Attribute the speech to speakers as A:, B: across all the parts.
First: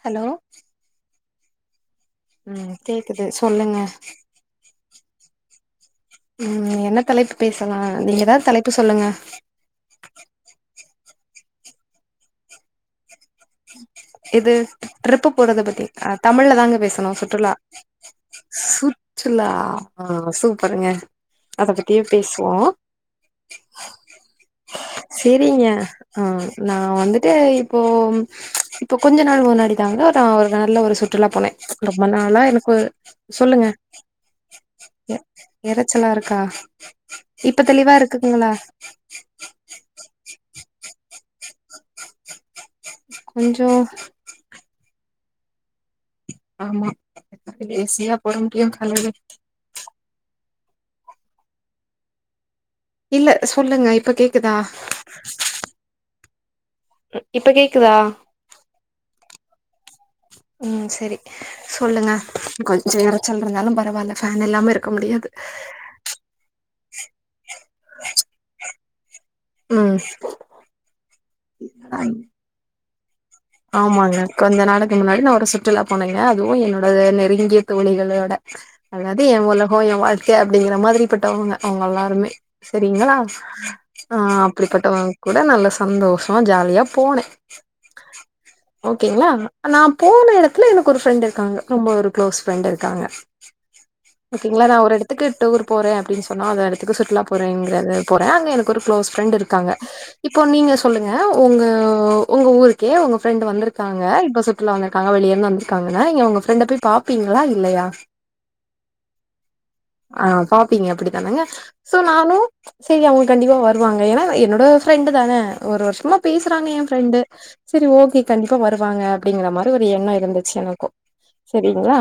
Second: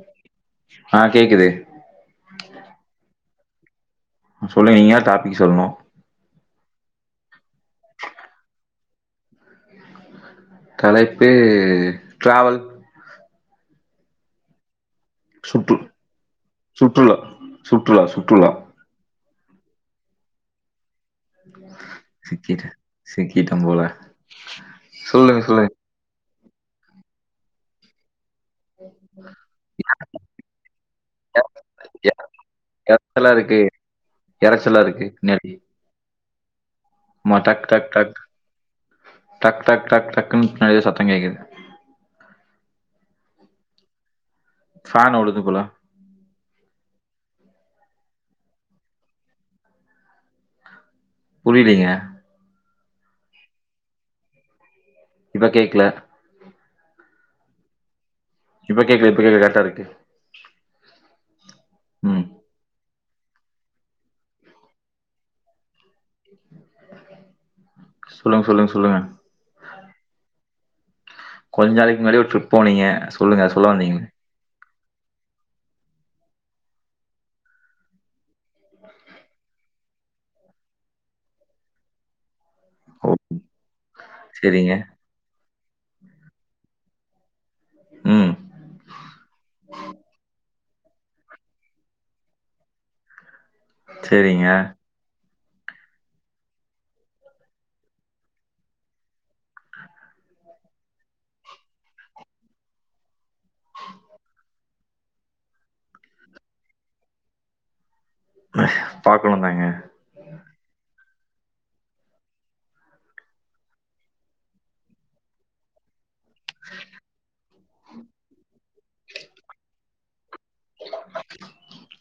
A: Hello
B: ஆ கேக்குது
A: உம் கேக்குது சொல்லுங்க
B: சொல்லுங்க நீங்க டாபிக் சொல்லணு
A: உம் என்ன தலைப்பு பேசலா நீங்க எதாது தலைப்பு சொல்லுங்க
B: தலைப்பு ட்ராவல்
A: எ‌து ட்ரிப்பு போறத
B: சுற்று
A: பத்தி அ தமிழ்ல தாங்க பேசணு சுற்றுலா
B: சுற்றுலா சுற்றுலா
A: சு ற்றுலா ஆஹ் சூப்பருங்க அத பத்தியே பேசுவோ
B: சிக்கிட்ட சிக்கிட்டம்போல
A: சிரிங்க ஆ நா வந்துட்டு இப்போம் இப்பொ கொஞ்ச நாள் முன்னாடி தாங்க நா ஒரு நல்ல ஒரு சுற்றுலா போனே ரொம்ப நாளா எனக்கு
B: எரச்சலா இருக்கு
A: சொல்லுங்க
B: எரச்சலா இருக்கு
A: எ
B: நடி
A: எறச்சலா இருக்கா
B: மா
A: இப்ப
B: டக் டக்
A: தெளிவா
B: டக்
A: இருக்குங்களா
B: டக் டக் டக் டக் டக்னு பின்னாடி எதோ சத்தங்கேக்குது
A: கொஞ்சோ
B: ஃபேன் ஓடுது போல
A: ஆமா ஏசியா போடமுடியு காலைல
B: புரிலைங்க
A: இல்ல சொல்லுங்க இப்ப கேக்குதா
B: இப்ப கேக்லே
A: இப்ப கேக்குதா
B: இப்ப கேக்குது இப்ப கேக்கு கரெட்டா இருக்கு
A: ம் செரி சொல்லுங்க
B: ம்
A: கொஞ்சொ எரச்சல்ருந்தாலு பரவால்ல ஃபேன் இல்லாம இருக்க முடியாது
B: சொல்லுங் சொல்லுங் சொல்லுங்க
A: ம்
B: கொஞ் நாளைக் முன்னாடி ஒரு ட்ரிப் போனிங்க
A: ஆமாங்க கொஞ்சொ நடக் கி முன்னாடி நா ஒரு சுற்றுலா போனேங்க அதுவு என்னோட நெருங்கிய தோழிகளோட அதாவது ஏ ஒலகோ வாழ்க்கை அப்டிங்கிற மாதிரி பட்டவங்க அவங்க எல்லாருமே
B: ஓ
A: செரிங்களா ஆஹ்
B: செரிங்க
A: அப்டிப்பட்டவங் கூட நல்லாஸ் சந்தோஷோ ஜாலியா போனே
B: ம்
A: ஓகேங்ளா நா போன எடத்துல எனக்கு ஒரு ஃப்ரெண்ட் இருக்காங்க ரொம்ப ஒரு க்ளோஸ் ஃப்ரெண்ட் இருக்காங்க
B: செரிங்க
A: ஓகேங்ளா நா ஒரு எடத்துக்கு டூர் போறே அப்டின்னு சொன்னா அது எடத்துக்கு சுற்றுலா போறேங்றது போறே அங்க எனக்கு ஒரு க்ளோஸ் ஃப்ரெண்ட் இருக்காங்க இப்பொ பொ நீங்க சொல்லுங்க ஒங்க ஒங்க ஊருக்கே ஒங்க ப்ரெண்டு வந்துருக்காங்க இப்ப சுற்றுலா வந்துருக்காங்க வெளியருந்து வந்துருக்காங்கனா நீங்க ஒங்க ஃப்ரெண்ட பொய் பாப்பிங்களா இல்லையா
B: பாக்கணுந்தாங்க
A: தனங்க சோ நானூ சேரி அவுங்க கண்டிப்பா வருவாங்க ஏனா என்னோட ஃப்ரெண்டு தான ஒரு வருஷமா பேசுறாங்க ஏ ஃப்ரெண்டு சரி ஓகே கண்டிப்பா வருவாங்க அப்டிங்குற மாரி ஒரு எண்ணொ இருந்து எனக்கு செரிங்ளா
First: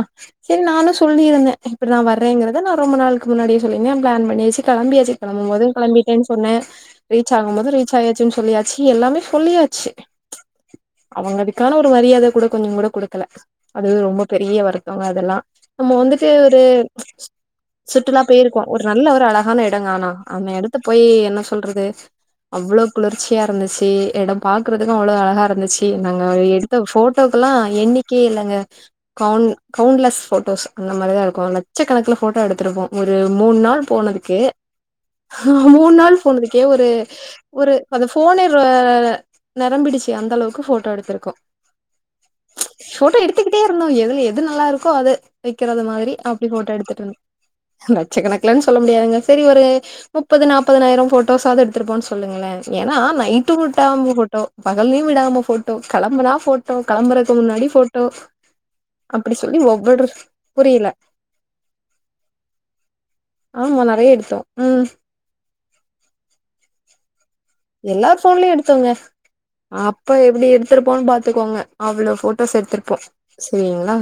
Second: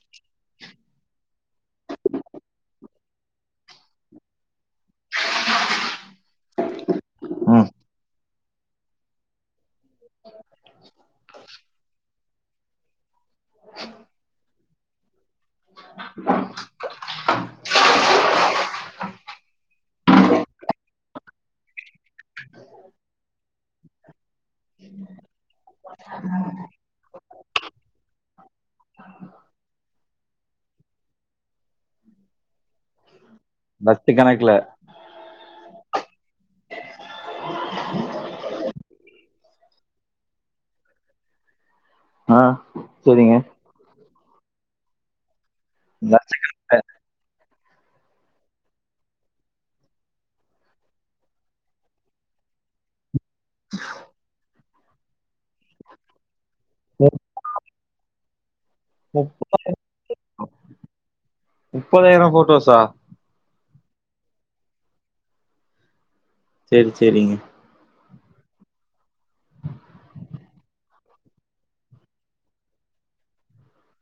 A: செரி நானூ சொல்லியிருந்தே இப்டி நா வர்ரேங்றத நா ரொம்ப நாள்க்கு முன்னாடியே சொல்லிருந்தே பிளான் பண்ணியச்சி கெளம்பியாச்சி கெளம்பும்போதே கெளம்பிட்டேன் சொன்னே ரீச்
B: ம்
A: ஆகும்போது ரீச் ஆயாச்சுன் சொல்லியாச்சி எல்லாமே சொல்லியாச்சி அவங்களுக்கான ஒரு மரியாத கூட கொஞ்சொங்கூட குடுக் த்துல அது ரொம்ப பெரிய வருத்தவங்க அதெல்லா நம்ம வந்துட்டு ஒரு சுற்றுலா போயிருக்கோ ஒரு நல்ல ஒரு அழகான எடங்க ஆனா அந்த எடத்த போய் என்ன சொல்றது அவ்ளோ குளிர்ச்சியா இருந்துச்சு எடோ பாக்குறதுக்கு அவ்ளோ அழகா இருந்துச் சு நாங்க எடுத்த போட்டோக்குலா எண்ணிக்கியே இல்லங்க கவுண் கவுண்டலெஸ் போட்டோஸ் அந்த மாரிதா இருக்கு லட்சக்கணக்குலா போட்டோ எடுத் திருப்போ ஒரு மூண் நாள்
B: லட்ச
A: போனதுக்கு
B: கணக்குல
A: மூண் நாள் போனதுக்கே ஒரு ஒரு அந்த ஃபோனே ரோ நெரம்பிடுச்சு அந்த அளவுக்கு போட்டோ எடுத்திருக்கோ
B: ஆ
A: போட்டோ
B: செரிங்க
A: எடுத்துக்கிட்டே இருந்தோ எதுல எது நல்லா இருக்கோ அது வைக்கறது மாதரி அப்டி போட்டோ
B: லட்சக்கணக்குல
A: எடுத்துட்ருந் லட்சக்கணக்கலன்னு சொல்ல முடியாதுங்க செரி ஒரு முப்பது நாப்பதாயிர போட்டோஸாசவுது எடுத்துருப்போ சொல்லுங்களே ஏன்னா நைட் டுவுட்டாம போட்டோ பகலையு விடாம போட்டோ கெளம்புனா போட்டோ கெளம்புறக்கு முன்னாடி போட்டோ அப்டி சொல்லி ஒவ்வொரு புரியில
B: முப்பதாயிரோ போட்டோஸா
A: ஆமா நறைய எடுத்தோ ம்
B: செரி செரிங்க
A: எல்லார் ஃபோன்லயு எடுத்தோங்க அப்ப எப்படி எடுத்திருப்போன்னு பாத்துக்கோங்க அவ்ளோ போட்டோஸ் எடுத்திருப்போ செரிங்களா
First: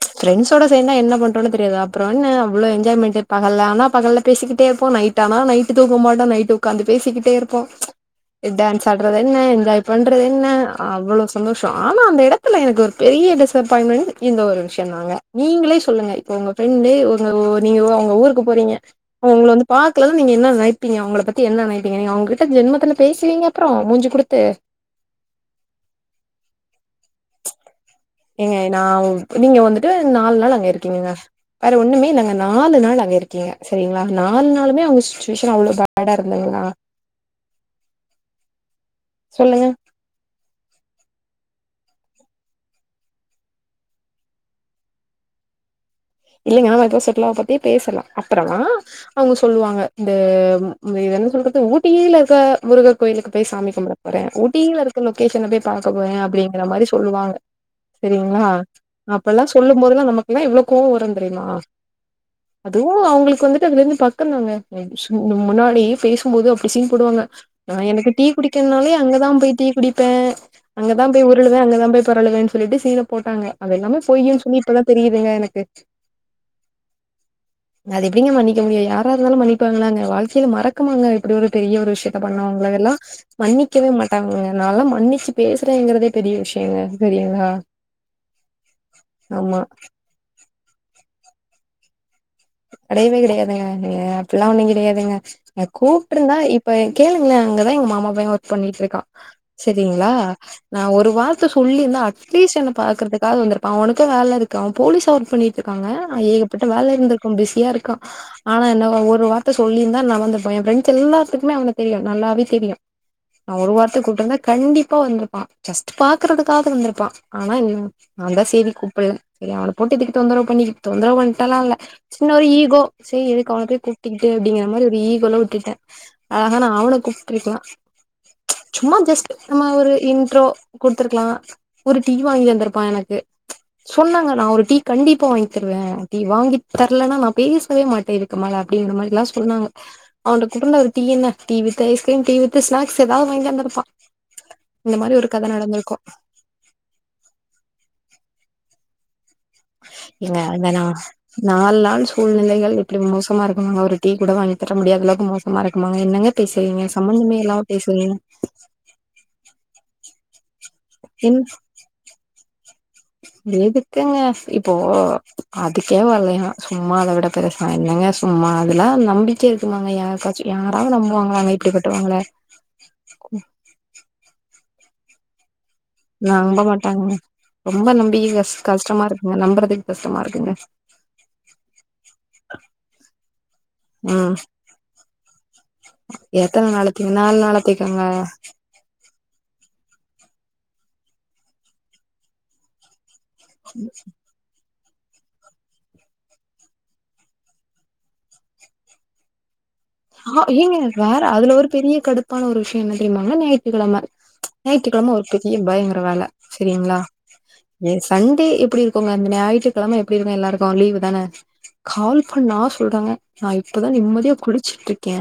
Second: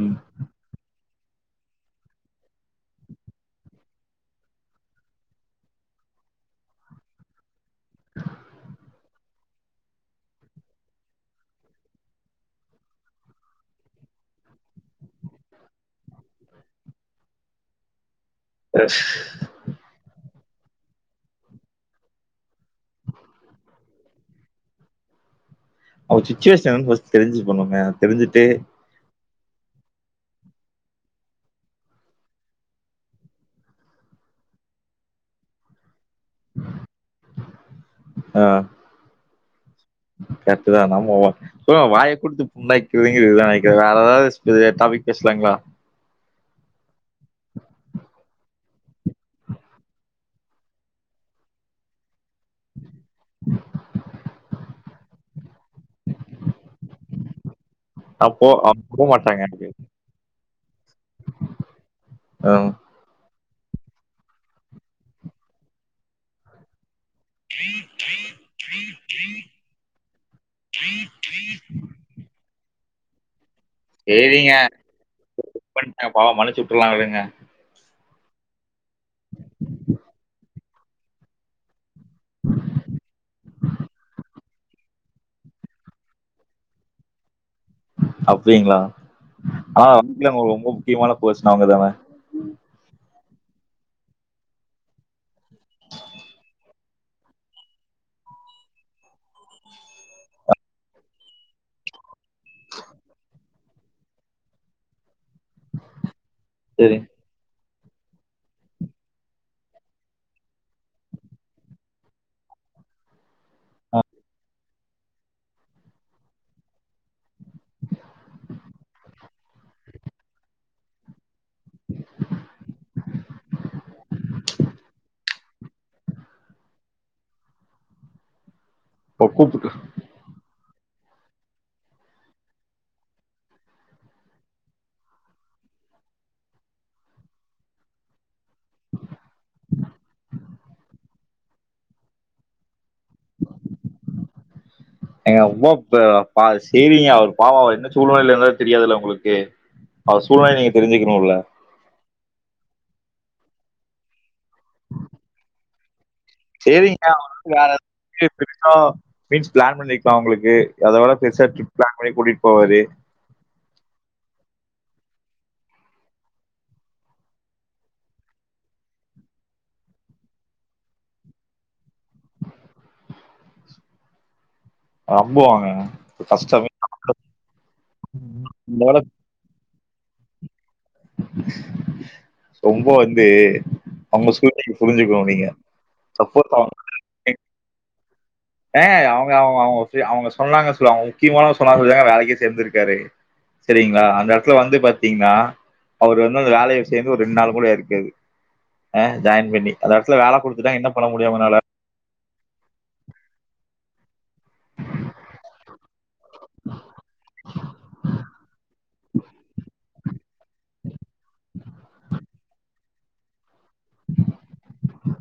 B: ம்
A: ஃப்ரண்ட்ஸோட சேந்தா என்ன பண்றோண்ணு தெரியாது அப்றோ என்ன அவ்ளோ என்ஜாய்மெண்ட் பகல்ல ஆன பகல்ல பேசிகிட்டே இருப்போ நைட் ஆனா நைட்டு தூக்கம டோ நைட்டு உக்காந்து பேசிக்கிட்டே இருப்போ எ டான்ஸ் ஆடுறது என்ன என்ஜாய் பண்றது என்ன அவ்ளோ சந்தோஷ ஆனா அந்த எடத்துல எனக்கு ஒரு பெரி ய பெரிய டிஸப்பாயின்மென் இந்த ஒரு விஷ்யோதாங்க நீங்களே சொல்லுங்க இப்ப உங்க ஃப்ரண்டு உங்க ஒ நீங்க உங்க ஊரு க்கு போறீங்கங்க உங்கள வந்து பாக்கலனா நீங்க என்ன நைப்பீங்க உங்கள பத்தி என்ன நை ப்பிங்க நீங்க அவுங்கிட்ட ஜென்மத்துல பேசுவீங்க அப்றோ மூஞ்சு குடுத்து
B: அவச்சுவேஷன் என்னனு ஃபாஸ்ட் தெரிஞ்சு பண்ணுங்க தெரிஞ்சுட்டே
A: இப்ப நீங்க வந்துட்டு நாலு நாள் அங்க இருக்கீங்கங்க வேற ஒண்ணுமே நாங்க நாலு நாள் அங்கருக்கீங்க செரிங்களா நா நாள் நாளுமே அவுங்க சுச்சுவேஷ அவ்ளவு பேடா இருந்தங்களா சொல்லுங்க
B: கரெட்டு தா நம்ம ஒ சோ வாய குடுத்து புண்ணாக்கிறதுங்கிறது இதுதா நெனைக்கிறே வேற ஏதாவது இது டாபிக் பேசுல ங்களா
A: இல்லைங்க அவுங்க இப்போ செட்டுலாவ பத்தி பேசலா அப்பறோ அவுங்க சொல்லுவாங் இந்த என்ன சொல்றது ஊட்டியில இருக்க முருகர் கோயிலுக்கு போய் சாமி கும்பிட போறே ஊட்டியில இருக் க லொகேஷன போய் பாக்க போறே அப்டிங்கிற மாரி சொல்லுவாங்க செரிங்களா
B: அப்போ அவங்க போ
A: அப்பெல்லா
B: மாட்டாங்க எனக்கு
A: சொல்லு போதெல்லா நமக்குல்லா எவ்ளோ கோவ வரு தெரியுமா
B: ஆ
A: அதுவு அவு ங்களுக்கு வந்துட்டு அங்க இருந்து பக்கோதாங்க ம் சு முன்னாடியே பேசுபோது அப்டி சீன் போடுவாங்க அ எனக்கு டீ குடிக்கனாலே அங்கதா போய் டீ குடிப்பே அங்கதா போய் உருளுவே அங்கதா போய் பொறளு வே சொல்லிட்டு சீன போட்டாங்க அது எல்லாமே பொய்யு சொல்லி இப்பதா தெரியுதுங்க எனக்கு
B: எங்க பாவோ மன்னிச்சு விட்ருலா விடுங்க
A: அது எப்டிங்க மன்னிக்க முடியு யாரா இருந்தாலு மன்னிப்பாங்களாங்க வாழ்க்கையில மறக்குமாங்க இப்டி ஒரு பெரிய ஒரு விஷ்யத்த பண்ணாவங்கள எல் லா மன்னிக்கவே மாட்டாங்கங்க நாலா மன்னிச்சு பேசுறேங்கறதே பெரிய விஷ்யங்க தெரியுங்களா
B: அப்டிங்களா ஆ சமீபத்துல உங்களுக் ரொம்ப முக்கியமான பர்சன் அவுங்கதான
A: கடையவே கடையாதுங்க நீங்க அப்டிலா ஒண்ணு கிடையாதுங்க ஏங் கூப்டுருந்தா இப்ப கேளுங்களே அங்கதா எங்க மாமாபைய ஒர்க் பண்ணிட்டு இருக்கா செரிங்களா நா ஒரு வார்த்த சொல்லிருந்தா அட்லீ லிஸ்ட் என்ன பாக்கறதுக்காக வந்திருப்பா அவனுக்கு வேல இருக்கு அவன் போலீஸா ஒர்க் பண்ணிகிட்ருக்காங்க ஏகப்பட்ட வேல
B: சேரி
A: இருந்திரு பிஸியா இருக்கா ஆனா என்ன ஒரு வார்த்த சொல்லிருந்தா நா வந்துருப்ப என் ஃப்ரண்ட்ஸ் எல்லாத்துக்குமே அவன தெரியு நல்லா வே தெரியு நா ஒரு வார்த்த
B: ஆ
A: கூப்பிட்ருந்த கண்டிப்பா வந்திருப்பா ஜஸ்ட் பாக்குறதுக்காவுது வந்திருப்பா ஆனா இவங் நா தா செரி கூப்பிடல செரி அவன போட்டு எதுக்கு தொந்தரோ பண்ணிகிட் தொந்தரோ பண்ணிட்டாலா இல்ல சின்ன ஒரு ஈகோ செரி எதுக்கு அவனு போய் கூப்டுகிட்டு அப்டிங்கிற மாரி ஒரு ஈகோல வுட்டுட்டே அழகா நா அவனக் கூப்ட்ருக்கலா சும்மா ஜஸ்ட்
B: கூப்புட்டு
A: நம்ம ஒரு இன்ட்ரோ குடுத்துருக்கலா ஒரு டீ வாங்கிந்துருப்பா எனக்கு சொன்னாங்க நா ஒரு டீ கண்டிப்பா வாய்ங்க்தருவ அப்டி வாங்கித் தர்லனா நா பேஸ்வே மாட்ட இதுக்குமேல அப்டிங்கிற மாரிலா சொன்னாங்க அவன்ட குட்ருந்தா ஒரு டீ என்ன tea with ice cream tea with snacks ஏதா வாங்கியாந்திருப்பா
B: எங்க உவப்ப பா சேரிங்க அவர் பாவ அவ என்ன சூழ்நிலையில இருந்தாரு தெரியாதுல்ல உங்களுக்கு அவர்
A: ஏங்க
B: சூழ்நிலை
A: அந்த
B: நீங்க
A: ந
B: தெரிஞ்சுக்கணும்ல
A: நால் நாள் சூழ்நிலைகள் இப்டி மோசமா இருக்கனுங்க ஒரு டீ கூட வாங்கி தர முடியாத அளவுக்கு மோசமா இரு
B: சேரிங்க அவுங்க வேற
A: பேசுறீங்க
B: [unintelligible] மீன்ஸ் பிளான் பண்ணி அவுங்ளுக்கு அத விட
A: என்
B: பெருசா ட்ரிப் பிளான் பண்ணி கூட்டிட் போவாரு
A: [inaudible] எதுக்குங்க இப்போ அதுக்கே வலைய சும்மா அத விட பெருசா என்னங்க சும்மா அதுலா நம்பிக்கை இருக்குமாங்க யாருக்காச்சு யாராவது நம்புவாங்களாங்க இப்டி பட்டவங்கள. கு
B: நம்புவாங்கங்க.
A: நம்ப மாட்டாங்க ரொம்ப நம்பிக்க கஷ்
B: இந்த வேலை
A: கஷ்டமா இருக்குங்க நம்புறதுக்கு கஷ்டமா இருக்குங்க
B: [inaudible] ரொம்ப வந்து அவுங்க
A: ம்
B: சூழ்நிலை புரிஞ்சுக்குனு நீங்க சப்போஸ்
A: எத்தன நாளைக்கிங்க நால் நாளத்தைங்காங்க.
B: ஏங்க அவுங்க அவுங்க அவுங்க ஃபி அவுங்க சொன்னாங்க ஸ்லோ அவுங்க முக்கியமானத சொன்னாங்க சொல்தாங்க வேலைக்கே சேந்திருக்காரு சரிங்ளா அந்த எடத்ல வந்து பாத் த்திங்னா அவரு வந்து அந்த வேலைல சேந்து ஒரு ரெண் நாள் கூட இருக்காது. அ.. ஜாயின் பண்ணி அந்த இடத்துல வேல
A: ஆ ஏங்க
B: குடுத்துட்டாங்க. என்ன பண்ண
A: வேற
B: முடியும்
A: அதுல
B: அவங்கனால?
A: ஒரு பெரிய கடுப்பான ஒரு விஷ்ய என்னத் தெரியுமா ஒன்னு ஞாயித்துக்கெழம ஞாயிற்றுக்கெழம ஒர்க்கு இ எம் பயங்கற வேல சரிங்ளா எ சண்டே எப்டி இருக்குங்க அந்த ஞாயிற்றுக்கெழம எப் ப்டி இருக்கு எல்லாருக்கு லீவு தான கால் பண்ணா சொல்றாங்க நா இப்பதா நிம்மதியா குளிச் ச்சிட்ருக்கே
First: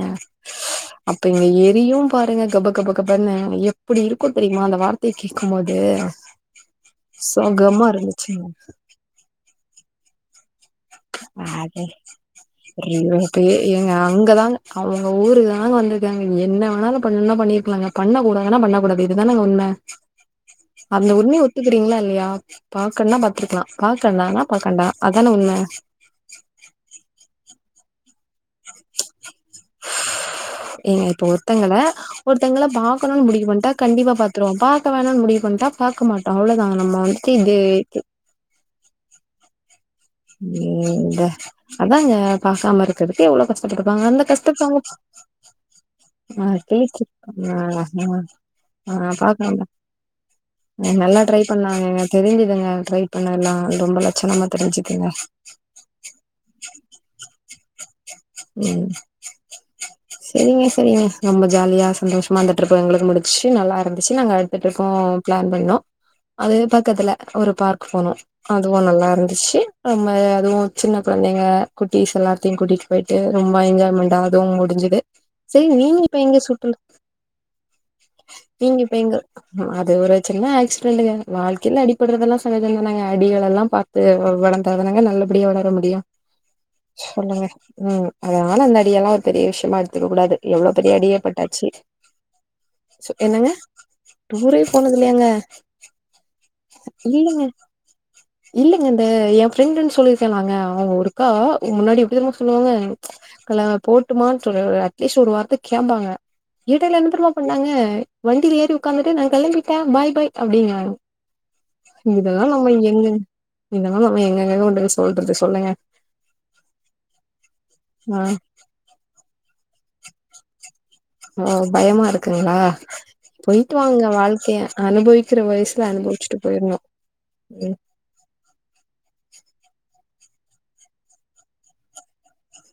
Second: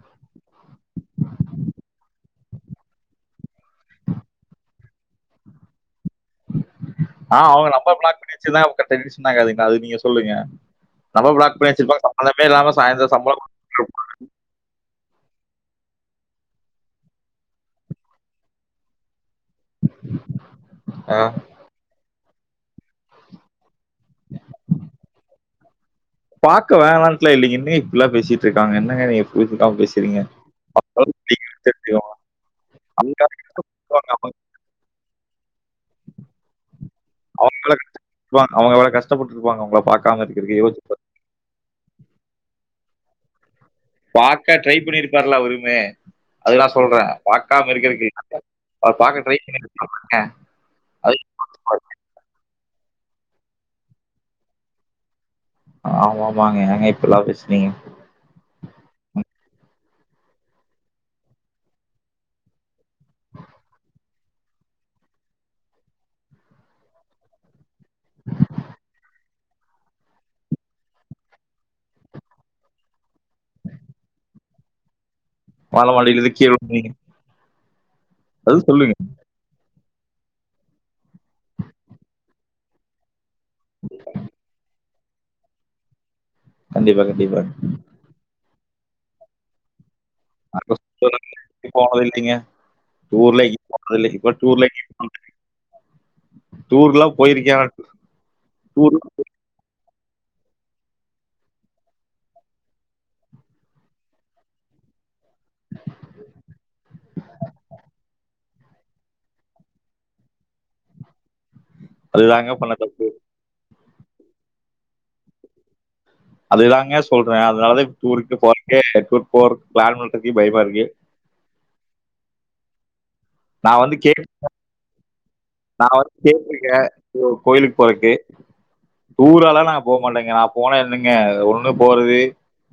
A: அப்ப இங்க எரியும் பாருங்க கப கப கபனு எப்டி இருக்கு தெரிமா அந்த வார்த்தைய கேட்கும்போது
B: ஆ அவுங்க நம்பர் பிளாக் பண்ணி வச்சுதாங்க [unintelligible] சொன்னாங்க அதுக்கு நீங்க சொல்லுங்க நம்பர் பிளாக் பண்ணி
A: அட
B: வச்சிருப்பாங்க. சம்பந்தமே இல்லாம
A: ஏ
B: சாயந்தரம்
A: இப்பே
B: சம்பளம்
A: எங்க அங்கதாங்க அவ ஊருக்கு தாங்க வந்திருக்காங்க என்ன வேணாலு பண்ணா பண்ணிருக்லாங்க பண்ண கூடாதுனா பண்ண கூடாது. இது அதானங்க உண்ம அந்த
B: ஆ.
A: உண்மைய ஒத்துகிறிங்ளா இல்லையா பாக்கன்னா பாத்ருக்கலா பாக்கண்டானா பாக்கண்டா அதான உண்ம
B: பாக்க வேணான்ட்லா இல்லிங்க. என்னங்க இப்பில்லா பேசிட்ருக்காங்க. என்னங்க நீங்க இப்பி பிட்டாம பேசிறிங்க
A: ஏங்க இப்ப ஒருத்தங்கள ஒருத்தங்கள பாக்கணுனு
B: அவங்களுக்காக
A: முடிவு பண்ட்டா
B: இருப்பாங்க.
A: கண்டிப்பா பாத்துருவோ பாக்க வேணான்னு முடிவுப் பண்ட்டா பாக்க மாட்டோ அவ்ளோதா நம்ம வந்துட்டு இது
B: கஷ்டப் பட்ருப்பாங்க. உங்ள பாக்
A: உம் இந்த அதாங்க பாக்காம இருக்கறதுக்கு எவ்ளோ கஷ் பட்டுடுப்பாங்க அந்த
B: பாக்க
A: கஷ்டத்த
B: ட்ரை
A: அவுங்க.
B: பண்ணிருப்பார்ல அவருமே.
A: அ
B: அது நான்
A: பேச்சு
B: சொல்றேன்.
A: அ
B: பாக்காம
A: அ
B: இருக்கிறதுக்கு
A: ஆ
B: அவர் பாக்க ட்ரை
A: பாக்லாம்ல
B: பண்ணிருப்பாங்க. அது
A: ட்ரை பண்ணாங்கங்க தெரிஞ்சுதுங்க ட்ரை பண்ணலா ரொம்ப லட்சணமா தெரிஞ்சிக்கங்க
B: ஆமா ஆமாங்க. ஏங்க இப்படிலாம் பேசுறீங்க?
A: உம் சரிங்க சரிங்க நம்ப ஜாலியா சந்தோஷமா இந்த ட்ரிப்பு எங்ளுக்கு முஞ்ச்சு நல்லா இருந்துச்சு நாங்க அடுத்த ட்ரிப்பு ம் பிளான் பண்ணோ அது பக்கத்துல ஒரு பார்க் போனோ அதுவு நல்லாருந்துச்சு ரொம்ப அதுவு சின்ன குழந்தைங்க குட்டிஸ் எல்லாத்தையு கூட்டிட்டு போயிட்டு ரொம்ப என்ஜாய்மெண்ட்டாகு தும் முடிஞ்சது சரி
B: மலை
A: நீங்க இப்ப
B: மண்டையிலிருந்து
A: எங்க
B: கீழ
A: சுட்டுல
B: விழுந்தீங்க. அது
A: நீங்க இப்ப
B: சொல்லுங்க.
A: எங்கிருக் அ இது ஒரு சின்ன ஆக்சிடென்டுங்க வாழ்கைல அடிப்பட்றதெலா சகஜதானங்க அடிகள்லெல்லா பாத்து வ வளந் அப்பதானங்க நல்லபடியா வளர முடியு
B: கண்டிப்பா, கண்டிப்பா.
A: சொல்லுங்க ம் அ இதனால அந்த அடியெல்லா ஒரு பெரிய விஷயமா எடுத்துக்க கூடாது எவ்ளோ
B: அப்ப
A: பெரிய
B: சுற்றுலா
A: அடியே பட்டாச்சு
B: எங்கேயும் போனது இல்லைங்க.
A: ச்சோ
B: டூர்ல
A: என்னங்க
B: எங்கயும் போனது இல்ல. இப்ப
A: டூரே
B: டூர்ல எங்கயும் போனது
A: போனதில்லையாங்க
B: டூர்லாம்
A: இல்லிங்க
B: போயிருக்கேன். ஆனா
A: இல்லிங்க
B: டூர்
A: அந்த எ ஃப்ரண்டு சொல்லிருக்கேனாங்க அவ ஒருக்கா உங் முன்னாடி எப்டி தெரிமா சொல்வாங்க தல போட்டுமான் சொல்லு அட்லீஸ்ட் ஒரு வார்த்த கேப்பாங்க எடைல என்ன தெரிமா பண்ணாங்க வண்டில ஏறி உக்காந்துட்டு நா கெளம்பிட்டே பாய் பாய் அப்டிங்றாங் இதெல்லா
B: அதுதாங்க
A: நம்ம
B: பண்ண தப்பு.
A: எங்கங் இதெல்லா நம்ம எங்கங்க கொண்டு போய் சொல்றது சொல்லுங்க
B: அதுதாங்க சொல்ற அதனாலதா இப்
A: ஆ
B: டூருக்கு போறக்கே டூர் போறக்கு ப்ளான் பண்றக்கே பயமாருக்கு
A: ஓ பயமா இருக்குங்ளா போய்ட்டு
B: நான் வந்து
A: வாங்க
B: கேட்
A: வாழ்க்கைய அனுபவிக்ற வயசுல
B: நான் வந்து
A: அனுபவிச்சுட்டு போயர்னு
B: கேட்டுருக்கேன்.
A: ம் ஆஹ [inaudible]
B: டூரெலா நாங் போ க மாட்டங்க நா போனா என்னங்க அது ஒண்ணு போறது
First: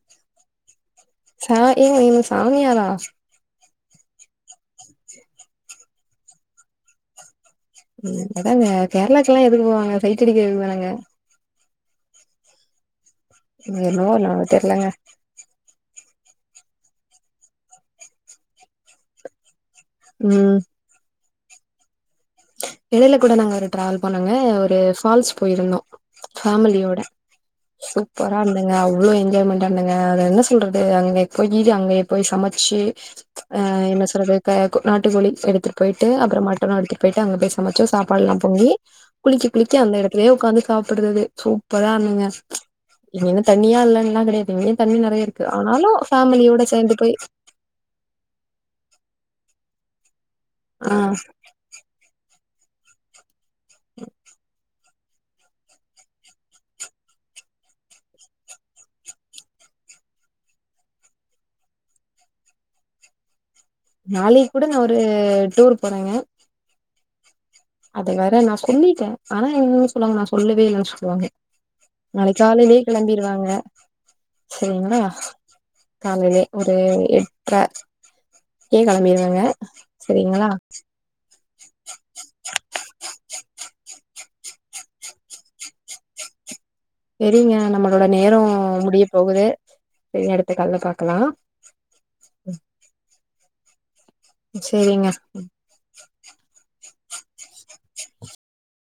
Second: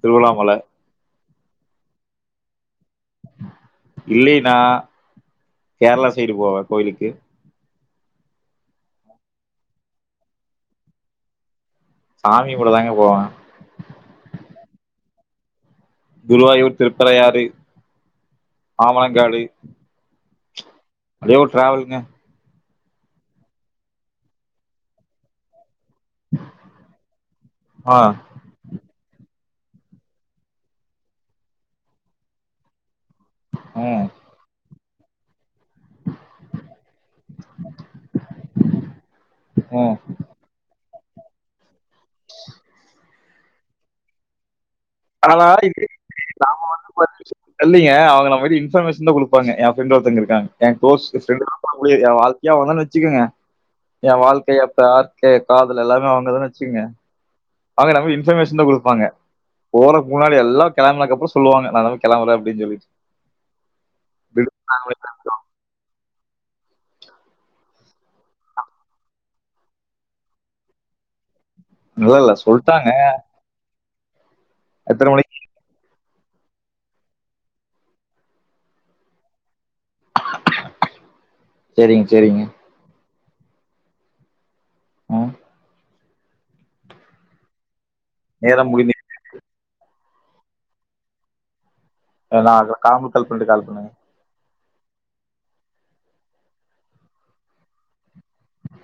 B: திருவண்ணாமல
A: ஆ ஏங்க நீங்க சாமியாரா
B: இல்லினா கேரளா சைடு போவே கோயிலுக்கு
A: அதாங்க கேரளாக்கு எல்லா எதுக்கு போவாங்க சைட்டு அடிக்கறதுக்கு தானங்க
B: சாமி கும்பட தாங்க போவ
A: நி என்னவோ நா தெர்லங்க
B: குருவாயூர் திருப்பரையாறு ஆமலங்காடு
A: ம்
B: அதே ஒரு டிராவல்ங்க
A: எடையில கூட நாங்க ஒரு டிராவல் போனோங்க ஒரு ஃபால்ஸ் போயிருந்தோ ஃபேமிலியோட
B: ஆ,
A: சூப்பரா இருந்தங்க அவ்ளோ என்ஜாய்மென் ன்னங்க அத என்ன சொல்றது அங்கே போயி அங்கயே போயி சமைச்சு ஆ
B: ம்,
A: என்ன சொல்றது க நாட்டு கோழி எடுத்துட் போய்ட்டு அப்புற மட்டனு போய்ட்டு அங்க போய் சமைச்சு சாப்பாடெலா பொங்கி குளிக்க குளிக்க அந்த
B: ம்.
A: எடத்துலயே உக்காந்து சாப்படறது சூப்பரா இருந்துங்க இங்கென்ன தண்ணியா இல்லன்ல்லா கெடையாது தண்ணி நெறைய இருக்கு
B: அதல்லா [inaudible]
A: ஆனாலு ஃபேமிலியோட சேந்து போய்
B: இல்லிங்க அவங்கள மாரி இன்பர்மேஷன் தா குடுப்பாங்க எ ஃப்ரண்ட் ஒருத்தங்க இருக்காங்க என்
A: ஆ
B: க்ளோஸ் ஃப்ர [inaudible] எ வாழ் எ ஒரு நாள் வச்சுக்குங்க எ வாழ்க்கை எ தார்க்கு காதல் எல்லாமே அவுங்கதான் வச்சுக்குங்க அங்க நம்ம இன்ஃபர்மேஷன் தா குடுப்பாங்க போறக் முன்னாடி எல்லா கெளம்புனதுக்கப்புற சொல்லுவாங்க நாங்களா கெளம்பறே அப்டின் சொல்லிட்
A: நாளைக் கூட நா ஒரு டூர் போறங்க அத வேற நா சொல்லிட்டே ஆனா என்னனு சொல்லுவாங்க நா சொல்லவே இல்லன் சொல்வாங்க
B: இல்ல, இல்ல
A: நாளைக் காலைலயே
B: சொல்ட்டாங்க.
A: கிளம்பிருவங்க சரிங்ளா
B: எத்தன மணிக்கு?
A: காலைலே ஒரு எட்ற கே கெளம்பிருவங்க சரிங்களா
B: செரிங்க சேரிங்க ம்.
A: செரிங்க நம்மளோட நேரோ
B: நேரம் முடிந்து
A: முடிய போகுது செரிங் அடுத்த கால்ல பாக்கலா
B: நா அதுல காம்பு கால் பண்ணிட்டு கால் பண்ணுங்க
A: செரிங்க